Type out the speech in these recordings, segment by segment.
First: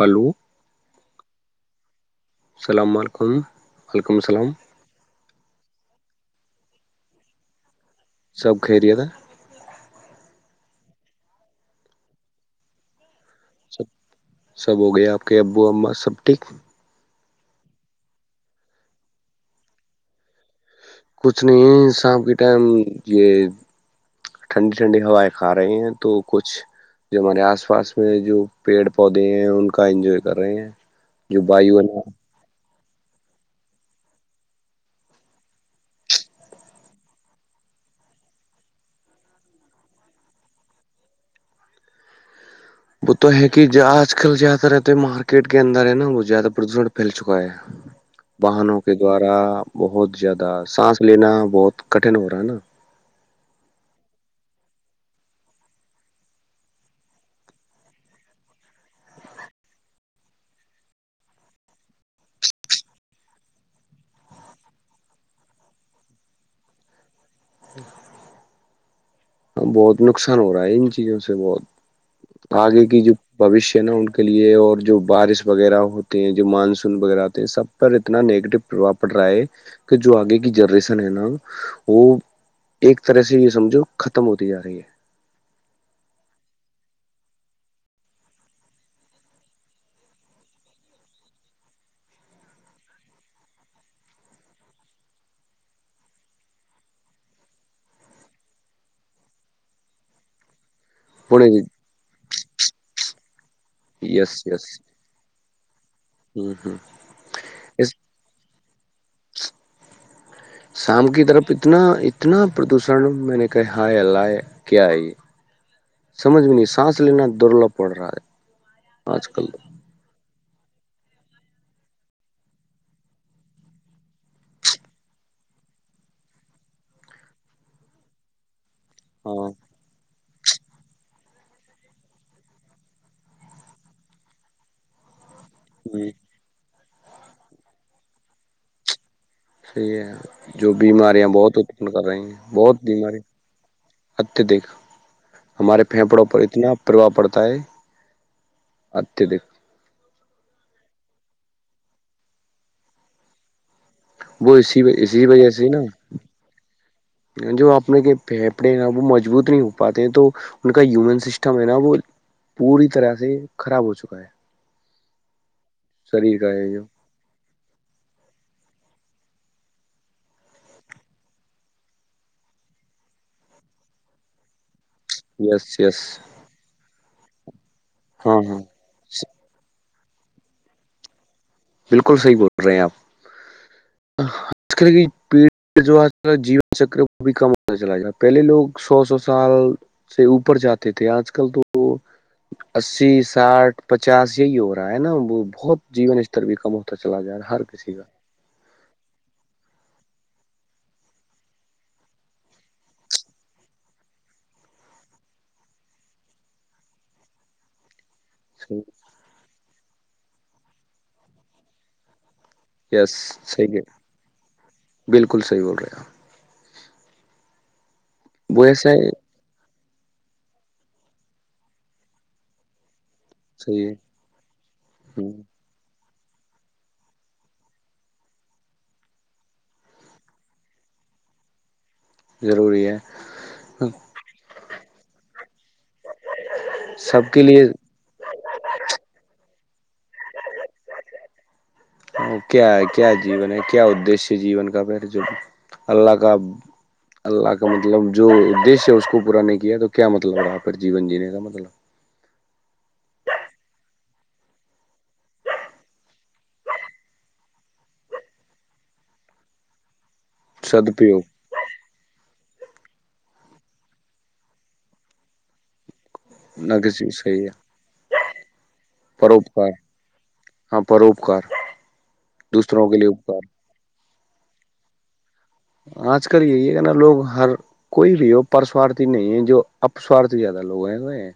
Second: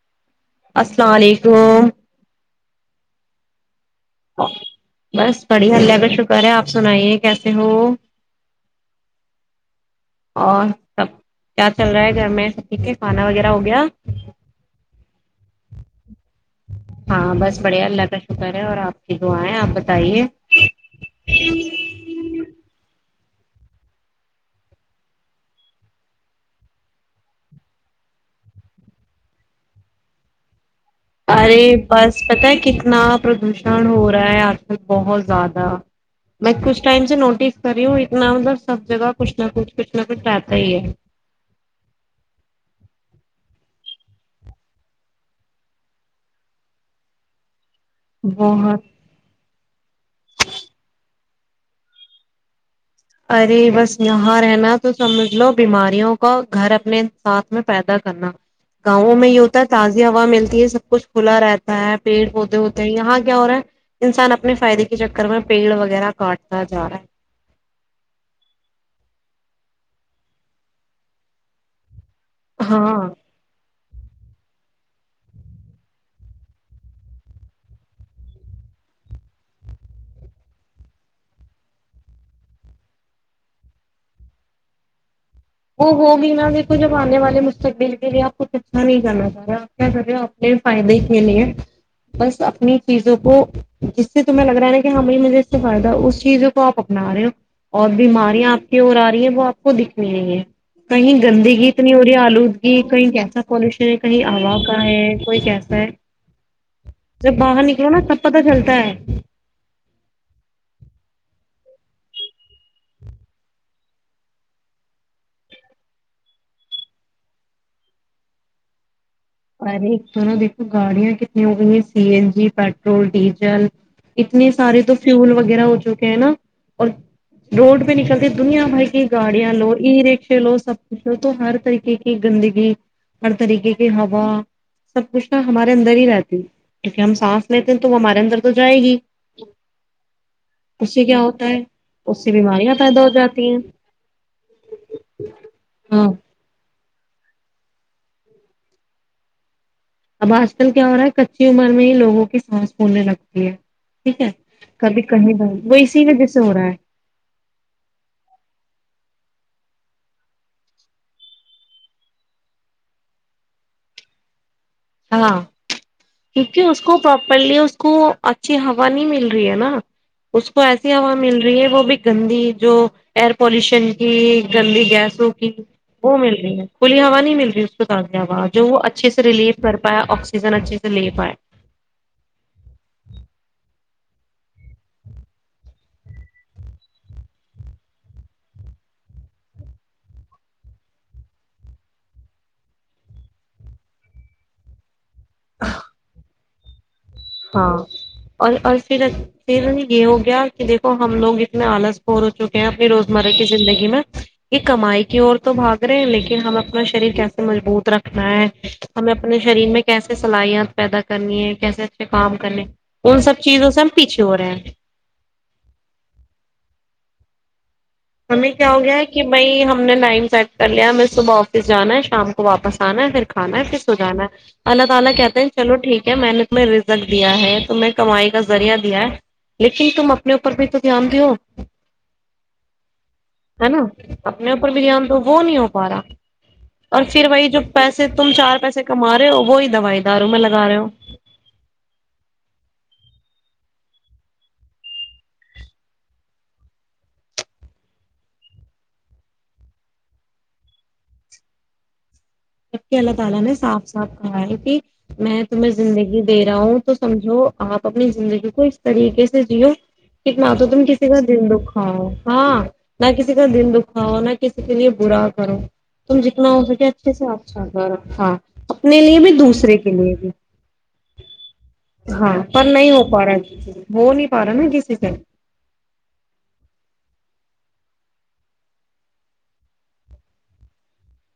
Hello السلام علیکم السلام علیکم وعلیکم السلام بس پڑی اللہ کہ شک کرے آپ سنائیے کیسے ہو سب خیریت ہے اور سب کیا چل رہا ہے گھر میں سب ٹھیک ہے کھانا وغیرہ ہو گیا سب سب ہو گیا آپ کے ابو اا سب ٹھیک ہاں بس بڑھیا اللہ کا شکر ہے اور آپ کی دعایں آپ بتائیے کچھ نہیں شام کے ٹائم یہ ٹھنڈی ٹھنڈی ہوائیں کھا رہے ہیں تو کچھ جو ہمارے آس پاس میں جو پیڑ پودے ہیں ان کا انجوائے کر رہے ہیں جو ارے وایو ہے نا، بس پتا ہے اتنا پردوشن ہو رہا ہے آج کل بہت زیادہ میں کچھ ٹائم سے نوٹس کر رہی ہوں اتنا مطلب سب جگہ کچھ نہ کچھ کچھ نہ کچھ رہتا ہی ہے وہ تو ہے کہ آج کل جیادہ رہتے ہے مارکیٹ کے اندر ہے نا وہ زیادہ پردوشن پھیل چکا ہے بہت واہنوں کے دوارا بہت زیادہ سانس لینا بہت کٹن ہو رہا ہے نا ارے بس یہاں رہنا تو سمجھ لو بیماریوں کا گھر اپنے ساتھ میں پیدا کرنا گاؤوں میں یہ ہوتا ہے تازی ہوا ملتی ہے سب کچھ کھلا رہتا ہے پیڑ پودے ہوتے ہیں یہاں کیا ہو رہا ہے انسان اپنے فائدے کے چکر میں پیڑ وغیرہ کاٹتا جا رہا ہے [inaudible] ہاں بہت نقصان ہو رہا ہے ان چیزوں سے بہت آگے کی ہاں جو بھوس نا ان کے لیے اور جو بارش وغیرہ ہوتے ہیں جو مانسون وغیرہ ہوتے ہیں سب پر اتنا نگیٹو پربؤ پڑ رہا ہے کہ جو آگے کی جنریشن ہے نا وہ ایک طرح سے یہ سمجھو ختم ہوتی جا رہی ہے وہ ہوگ نا دیکھو جب آنے والے مستقبل کے لیے آپ کچھ اچھا نہیں کرنا چاہ رہے آپ کیا کر رہے ہو اپنے فائدے کے لیے بس اپنی چیزوں کو جس سے تمہیں لگ رہا ہے نا کہ ہاں بھائی مجھے اس سے فائد اس چیزوں کو آپ اپنا رہے ہو اور بیماریاں آپ کی اور آ رہی ہیں وہ آپ کو دکھنی نہیں ہے کہیں پونے گندی کی۔ گیت نہیں ہو رہی ہے آلودگی کہیں کیسا پالوشن ہے کہیں یس ہا یس کا ہے کوئی کیسا ہے ہ ہ جب باہر نکلو نا تب پتا چلتا تار شام کی طرف اتنا اتنا پردوشن میں نے کہا ہائے ال لائے کیا ہے یہ سمجھ میں نہیں سانس لینا درلب پڑ رہا ہے آج کل ارے ایک تو نا دیک گاڑیاں کتنی ہو گئی ہیں C N G petrol diesel اتنے سارے تو فیول وغیرہ ہو چکے ہیں نا اور روڈ پہ نکلتے دنیا بھائی ہاں گاڑیا لو ای رکش لو سب کچھ لو تو ہر طریقے کی گندگی ہر طریقے کے ہ سب کچھ ہمارے اندر ہی ہوں، رہتی کیونکہ ہم سانس لیتے ہیں تو وہ ہمارے اندر تو جائے گی صحیح ہے جو اس سے کیا بیماریاں ہوتا بہت ہے اتپن کر رہی اس سے ہیں بیماریاں بہت پیدا ہو بیمارییاں جاتی ہیں اتدک ہمارے ہاں پھیپڑوں پر اتنا پرواہ پڑتا ہے اتدک اب آج کل کیا ہو رہا ہے کچی عمر میں ہی لوگوں کی سانس پولنے لگتی ہے ٹھیک ہے وہ اسی کبھی اسی کہیں وجہ سے وہ نا اسی وجہ سے ہو رہا ہے جو اپنے کے پھیپڑے نا وہ مجبوط نہیں ہو پاتے ہیں تو ان کا ہیومن سسٹم ہے نا وہ پوری طرح سے خراب ہو چکا ہے ہاں شریر کا کیونکہ ہے اس جو کو پراپرلی اس کو اچھی ہوا نہیں مل رہی ہے نا اس کو ایسی ہوا مل رہی ہے وہ بھی گندی جو ایئر پالوشن کی گندی گیس سو کی یس یس وہ مل رہی ہے کھلی ہا نہیں نہیں مل رہی ہاں دیاا ہاں جو وہ اچھے سے ریلیٹ کر پائے آکسیجن اچھے سے لے پائے بالکل صحیح بول رہے آپ آج کل کی پیڑ جو آج کل جون چکر وہ بھی کم ہو چلاا پہلے لوگ سو سو سال سے اوپر جاتے تھے آج کل تو اسی ساٹھ پچاس یہی ہو رہا ہے نا وہ بہت جی اتر بھی کم ہو تو چلا جا رہا ہے ہر ہاں کسی کا اور اور پھر پھر یہ ہوگیا کہ دیکھو ہم لوگ اتنے آلس پور ہو چکے ہیں اپنی روزمرہ کی زندگی میں کہ کمائی کی اور تو بھاگ رہے لیکن ہم اپنا شریر کیسے مضبوط رکھ ہاں ہمیں اپنے شریر میں کیسے صلاحیت پیدا کرنی ہے کیسے پ یس ان سب چیزوں صحیح سے ہے ہم پیچھے ہو رہے ہیں بالکل صحیح بول رہے ہیں ہمیں آپ، وہ کیا ہو ایسا گیا ہے کہ میں ہم ہم نے لائن سیٹ کر لیا ہم صبح آفس جانا ہے شام کو واپس آنا ہے صحیح ہے پھر اللہ تعالی ہ کہتا ہے چلو ٹھیک کیا میں نے تمہ رک دیا ہے تم کمائی کا ذریعہ دیا ہے لیکن تم اپنے اوپر بھی تو دھیان دو ہو ضروری ہے ہے نا اپنے آپ بریان تو وہ نہیں ہوتا اور سب پھر کے وہی جو لیے پیسے تم چار پیسے کما رہے ہو وہی دوائی داروں میں لگا رہے ہو کیا ہے کیا جیون ہے کیا ادش جیون کا پھر جب اللہ کا اللہ کا مطلب جو ادش ہے اس کو پورا نہیں کیا تو کیا مطلب رہا پھر جیون جینے کا مطلب جبک اللہ تعالی نے صاف صاف کہا ہے کہ میں تمہیں زندگی دے رہا ہوں تو سمجھو لپ اپنی زندگی کو اس طریقے سے جیو کتنا تو تم کسی کا سدپیوگ دل دکھاؤ ہاں نہ کسی کا دن دکھاؤ نہ کسی کے لیے برا کرو تم جتنا ہو نہ سک کسی کیا صحیح ہے اچھا گ [unintelligible] ہاں اپنے لیے بھی پروپکار دوسرے کے لیے بھی ہاں پروپکار ہاں پر دوسروں نہیں کے ہو لیے پا رہا اپکار ہے ہو نہیں فارم ہے گیسی پ آج کل یہی ہے کہ نا لوگ ہر کوئی بھی ہو پرسوارتھی نہیں ہے جو اپسوارتھی زیادہ لوگ ہیں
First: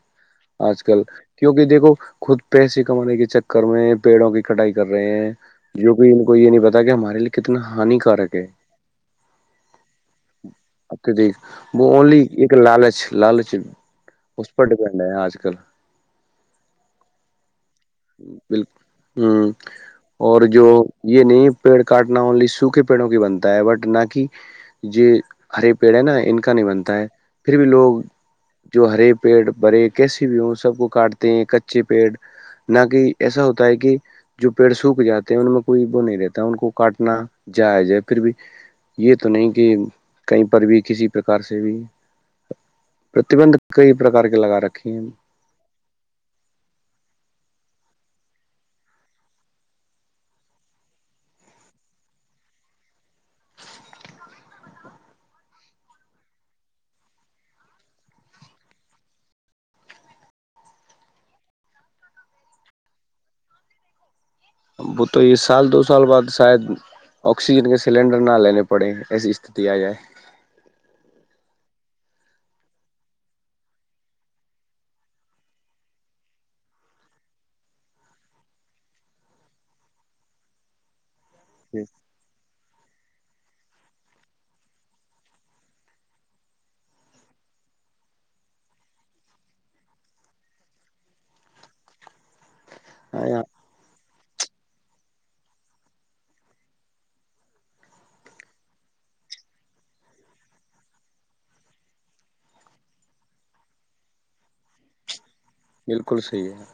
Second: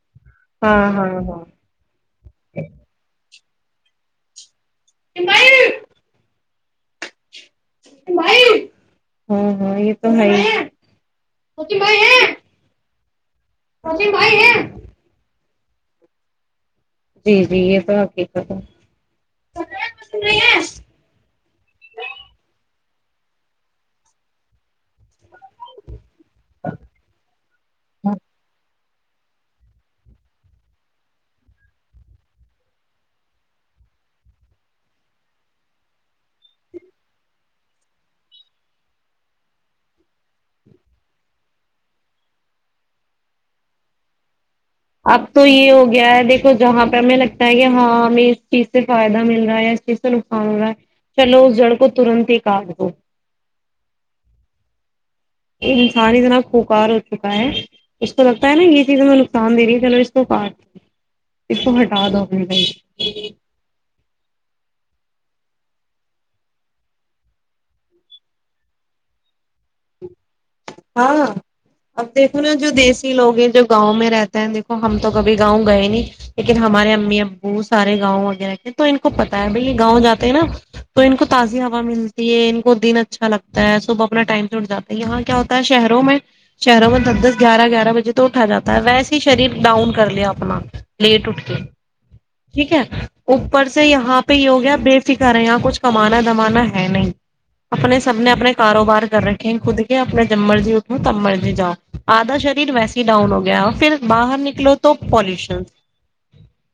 آج ہاں کل ہاں ہاں کیونکہ دیکھو خود پیسے کمانے کے چکر کر میں پیڑوں کے کٹائی کر رہے ہیں جو کہ ان کو یہ نہیں پتا گ مار لک کتنا ہانی کارک ہے ہاں ہاں یہ تو ہے چھ لال [unintelligible] اس پر ہی ڈیپینڈ ہے آج کل جی جی یہ [unintelligible] ہے بالکل ہ اور جو یہ نہیں پیڑ کاٹنا انلی سوکھے پیڑوں کی بنتا ہے بٹ نہ کہ یہ ہرے پیڑ ہے نا ان کا نہیں بنتا ہے پھر بھی لوگ جو ہرے پیڑ برے کیسی بھی ہوں سب کو کاٹتے ہیں کچے پیڑ نہ کہ ایسا ہوتا ہے کہ جو پیڑ سوکھ جاتے ہیں ان میں کوئی وہ نہیں رہتا ہے ان کو کاٹنا جائز ہے پھر بھی یہ تو نہیں کہ کہیں پر بھی کسی پرک سے بھی پرتبندند کئی پرک کے لگا رکھ اب تو یہ ہو گیا ہے دیکھو جہاں پہ ہمیں لگتا ہے کہ ہاں ہمیں اس چیز سے فائدہ مل رہا ہے اس چیز سے نقصان ہو رہا ہے چلو اس جڑ کو ترنت ہی کاٹ دو انسان اتنا پکار ہو چکا ہے اس کو لگتا ہے نا یہ چیز ہمیں نقصان دے رہی ہے چلو اس کو کاٹ اس کو ہٹا دو گ وہ تو یہ سال دو سال بعد شاید آکسیجن کے سلینڈر نہ لینے پڑے ایسی استتی آ جائے ہاں اب دیکھو نا جو دیسی لوگ ہیں جو گاؤں میں رہتے ہیں دیکھو ہم تو کبھی گاؤں گئے نہیں لیکن ہمارے امی ابو سارے گاؤں وغیرہ کے تو ان کو پت ہے بھائی یہ گاؤں جاتے ہیں نا تو ان کو تازی ہا ملتی ہے دن اچھا لگتا ہے صبح اپنا ٹائم سے اٹھ جا ہے یہاں کیا ہو شہروں میں شہروں میں دس دس گیارہ گیارہ بجے تو اٹھا جاتا ہے ویسے ہی شریر ڈاؤن کر لیا اپنا لیٹ اٹ کے ٹھیک ہے ہاں یار اوپر سے یہاں پہ یہ ہو گیا بے فکر ہے یہاں کچھ کمانا دمانا ہے نہیں اپنے سپنے اپنے کاروبار کر رکھے ہیں خود کے اپنے جب مرضی اٹھو تب مرضی جاؤ آدھا شریر ویسے ہی ڈاؤن ہو گیا پھر باہر نکلو تو پالش بالکل صحی ہے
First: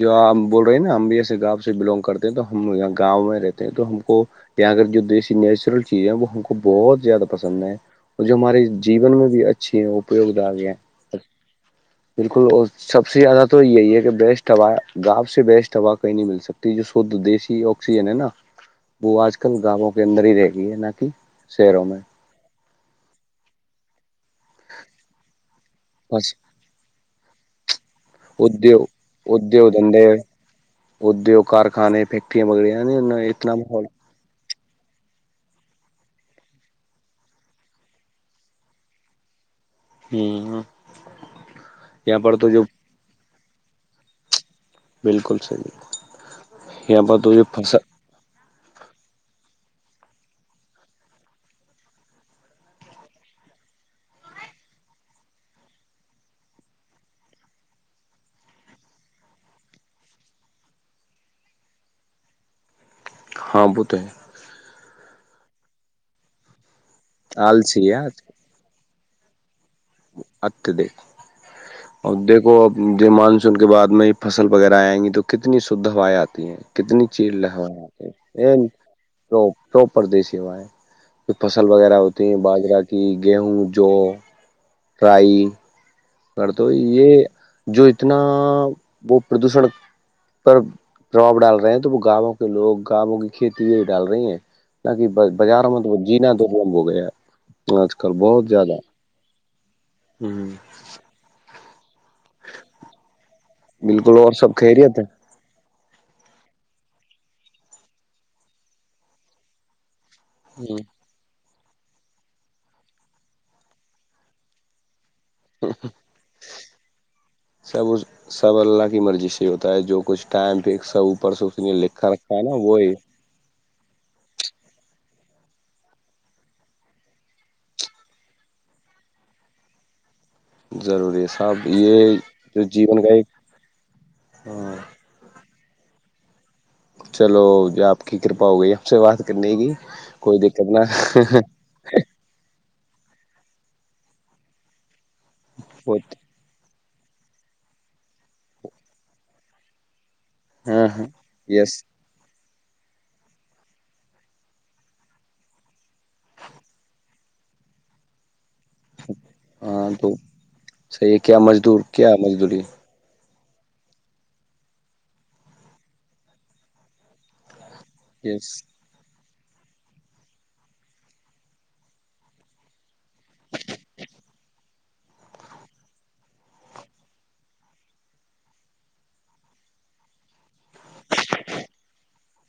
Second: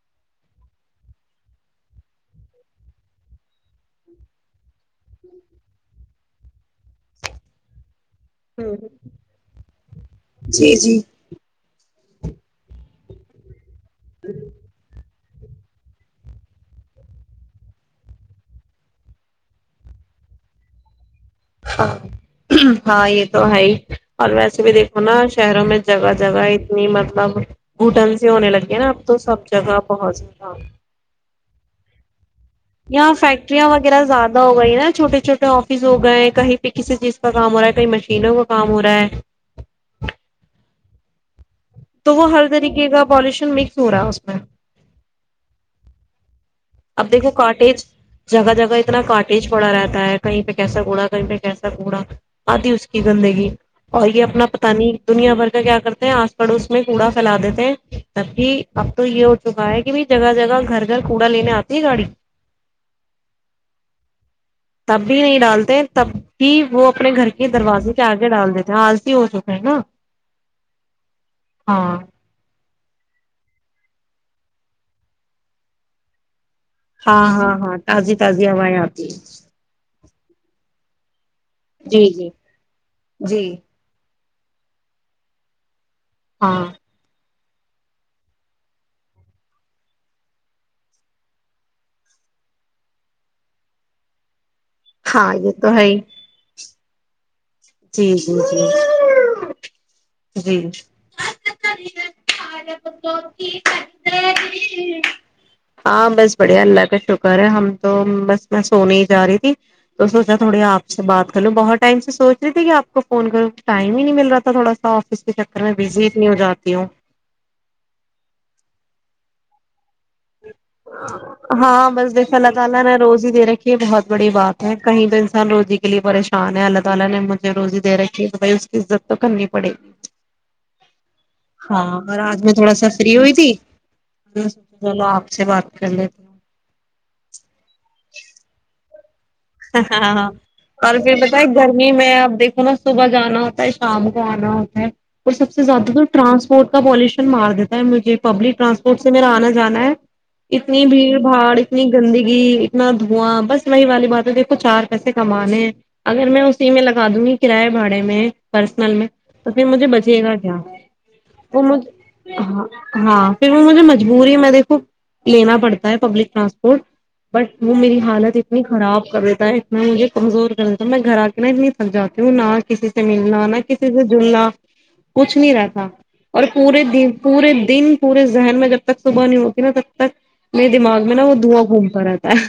جو آ بول رہے ہیں نا ہم بھی ایسے گاؤں سے بلونگ کرتے ہیں تو ہم یہاں گاؤں میں رہتے ہیں تو ہم کو یہاں جو دیسی نیچرل چیز ہے وہ ہم کو بہت زیادہ پسند ہے اور جو ہمارے جیون میں بھی اچھی ہےوگ آ گیا ہیں بالکل اور سب سے زیادہ تو یہی ہے کہ بیسٹ گاؤ سے بیسٹ ہوا کہیں نہیں مل سکتی جو شھ دیسیی آکسیجن ہے نا وہ آج کل گاووں کے اندر ہی رہ گئی ہے نہ کہ شہروں ہاں میں [unintelligible] ہاں یہ تو ہے ہی اور ویسے بھی دیکھو نا شہروں میں جگہ بس جگہ اتنی مطلب گھٹن سے ہونے لگی ہے ادیوگ نا اب تو سب ادیوگ جگہ دھندے پہنچ گا ادیوگ کارخانے پ [unintelligible] یااں فیکٹریا وغیرہ زیادہ ہو وہی نا چھوٹے چھوٹے آفس ہو گئے کہیں پہ کسی چیز کا کام ہو رہا ہے کہیں مشینوں کا کام ہو رہا ہے ہوں [unintelligible] تو وہ ہرد نکے گا پالش مکس ہو رہا ہے اس میں بالکل صحیح یہاں اب پر دیکھو تو جو فسا کاٹیج جگہ جگہ اتنا کٹیج پڑا رہتا ہے کہیں پہ کیسا کوڑا کہیں پہ کیسا کوڑا آتی اس کی گندگی اور یہ اپنا پتا نہیں دنیا بھر کا کیا کرتے ہیں آس پڑوس میں کوڑا پھیلا دیتے ہیں تب بھی اب تو یہ ہو چکا ہے کہ ب جگہ جگہ گھر گھر کوڑا لینے آتا ت گاڑی [unintelligible] ہاں بتے ہیں بھی نہیں ڈالتے تب بھی وہ اپنے گھر کے آلسی دروازے ہے پ آ کے ڈال دیتے تھ ہیں آ [inaudible] اتے دیکھ ہاں اور دیکھو اب ج مانسون کے بعد میں فصل وغیرہ آئیں گی تو کتنی شدھ ہوائیں آتی ہیں کتنی ہاں چییر ہاں لگ ہاں تازی تازی ہوائیں آتی ہے پپ پردیشیواں ہے فصل وغیرہ جی ہوتی جی ہیں باجرہ کی جی گیہوں جو رائی پر تو ہاں یہ جو اتنا وہ پردوشن پر پرباؤ ڈال رہے ہیں تو وہ گاؤوں کے لوگ گاؤوں کی کھیتی یہ ڈال رہی ہیں [unintelligible] ہاں یہ تو ہے ہی [unintelligible] جی جی بہت جی زیادہ ہ جی بالکل اور سب خیریت ہے [unintelligible] ہاں بس بڑیا اللہ کا شکر ہے ہم تو بس میں سونے ہی جا رہی تھی تو سوچا تھوڑی ہ آپ سے بات کر لوں بہت ٹائم سے سوچ تھی کہ آپ کو فون کروں ٹائم ہی نہیں مل رہ تھا تھوڑا سا فس کے چکر میں بزی اتنی ہو جاتی ہوں سب سب اللہ کی مرضی ہوتا ہے جو [unintelligible] یہ بہت بڑی بات ہے کہیں تو انسان روزی کے لیے پریشان ہے اللہ تعالی نے مجھے روزی دے رکھی ہے تو بھائی اس کی عزت تو کرنی پڑے گی ضروری ہے سب ہاں یہ اور آج میں جو تھوڑا سا جیون کا فری ایک ہوئی تھی میں نے ہاں سوچا چلو آپ سے بات کر لیتی ہوں چلو جو آپ کی کرپا ہو گئی ہمپ سے بات کرنے کی ہاں ہاں کوئی دقت نہ اور پھر بتائے گرمی میں آپ دیکھو نا صبح جانا ہوتا ہے شام کو آنا ہوتا ہے اور سب سے زیادہ تو بہت ٹرانسپورٹ کا پالوشن مار دیتا ہے مجھے پبلک ٹرانسپورٹ سے میرا آنا جانا ہے اتنی ہاں ہاں بھیڑ بھاڑ یس اتنی گندگی نہ دھواں بس وہی والی بات دیکھو چار پیسے کمانے ہیں اگر میں اسی میں لگا دوں گی کراائے بھاڑے میں پرسنل میں تو پھر مجھے ہاں تو بچے گا کیا صحیح ہے کیا وہ مج مزدور کیا مزدوری ہاں ہاں پھر مجھے مجبوری میں دیکھو لینا پڑتا ہے پبلک ٹرانسپورٹ بٹ وہ میری حالت یس اتنی ہی خراب کر دیتا ہے اتنا مجھے کمزور کر دیتا ہ میں گھر آ کے نا اتنی تھک جاتی ہوں نہ کسی سے ملنا نہ کسی سے جلنا کچھ نہیں رہتا اور پورے دن پورے دن پورے ذہن میں جب تک صبح نہیں ہوتی نا تب تک میرے دماغ میں نا وہ دھواں گھومتا رہتا ہے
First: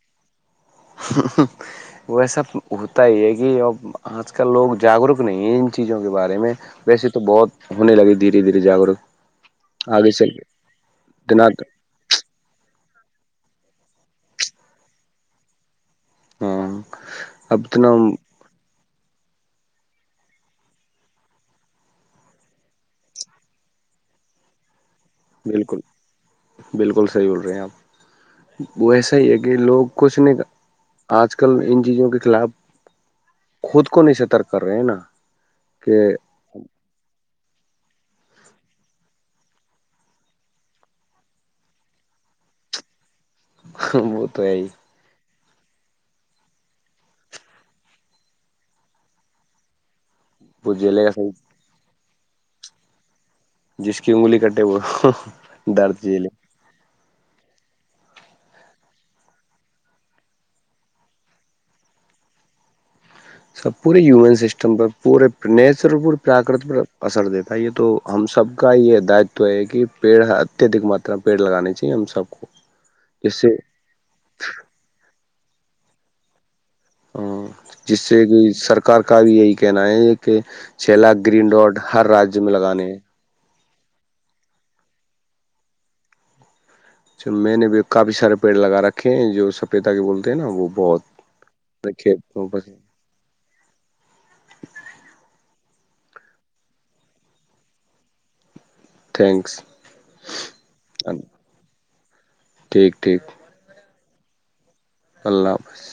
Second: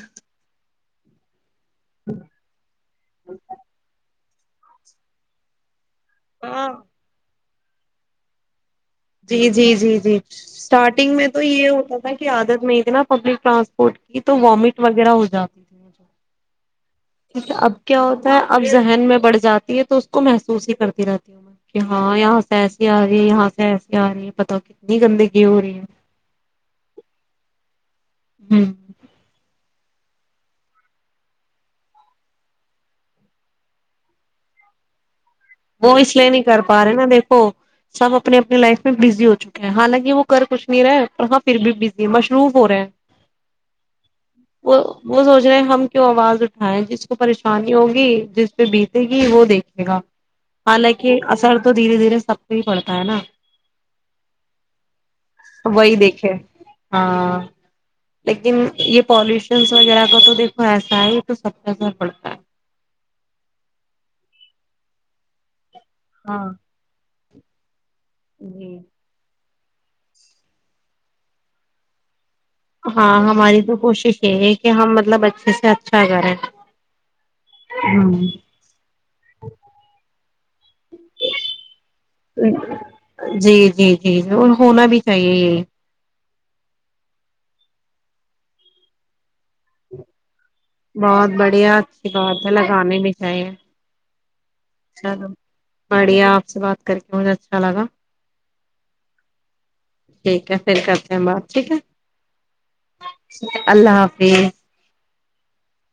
ویسا تو بہت تا ے ہے کی اب آج کل لوگ جاگروک نہیں ہے چیزوں کے بارے میں ویسے تو بہت ہونے لگے دھیرے دھیر جاگ رک جی جی جی جی سٹارٹنگ میں تو اتنا یہ ہوتا تھا کہ عادت میں ا پبلک ٹرانسپورٹ کی تو وامٹ وغیرہ ہو جاتی تھی ہاں اچھا اب اتنا کیا ہوتا ہے اب ذہن میں بڑھ جاتی ہے تو اس کو محسوس ہی کرتی رہتی ہوں میں کہ ہاں یہاں سے ایسی آ گی یہاں سے ایسی کیا رہ یہ پتا ہو کیا بالکل بالکل صحیح بول رہے ہیں ہوں آپ وہ ایسا ہی ہے کہ لوگ کچھ نہیں آج کل ان چیزوں کے خلاف خود کو نہیں سترک کر رہے ہیں نا وہ کہ اس لیے نہیں کر پا رہے نا دیک سب اپنے اپنے لائف میں بزی ہو چکے ہیں حالانکہ وہ کر کچھ نہیں رہے پر ہاں پھر بھی بزی ہے مصروف ہو رہے ہیں وہ تو ہے نے ہم کیوں آواز اٹھائے جس کو پریشانی ہوگی جس پہ بیتے گی وہ دیکھے گا وہ جیلے کا حالانکہ صحیح اسر تو دھیرے دھیر سب کو ہی پڑتا ہے نا جس کی انگلی کٹے وہ وہی درد جیلے دیکھے ہاں لیکن یہ پالوشنس وغیرہ کا تو دیکھو ایسا ہے تو سب کےثر پڑتا ہے سب پورے ہیومن سسٹم پر پورے ن سر پ ہاں پراکرتی پ اصر د تئیے تو ہم سب کا جی یہ داتو ہے کہ پیڑ اتیہدک ماترا میں پیڑ لگانے چاہی ہم سب کو ہاں جس سے ہماری تو کوشش یہ ہے کہ ہم مطلب اچھے سے اچھا کریں ہاں جس ہوں سے کہ سرکار کا بھی یہی کہنا ہے کہ چیلا گرین ڈاڈ ہر راج میں لگانے ہیں جی جی جی اور ہونا بھی چاہیے یہ چ میں نے بھی کافی سارے پیڑ لگا رکھے ہیں جو سپیتا کے بول بہت بڑھیا اچھی بات ہے لگانے میں چاہیے چلو بڑھیا آپ سے بات کر کے مجھے اچھا لگا تھینکس ٹھیک ہے پھر کرتے ہیں بات ٹھیک ہے ٹھیک ٹھیک اللہ حافظ جی اللہ حافظ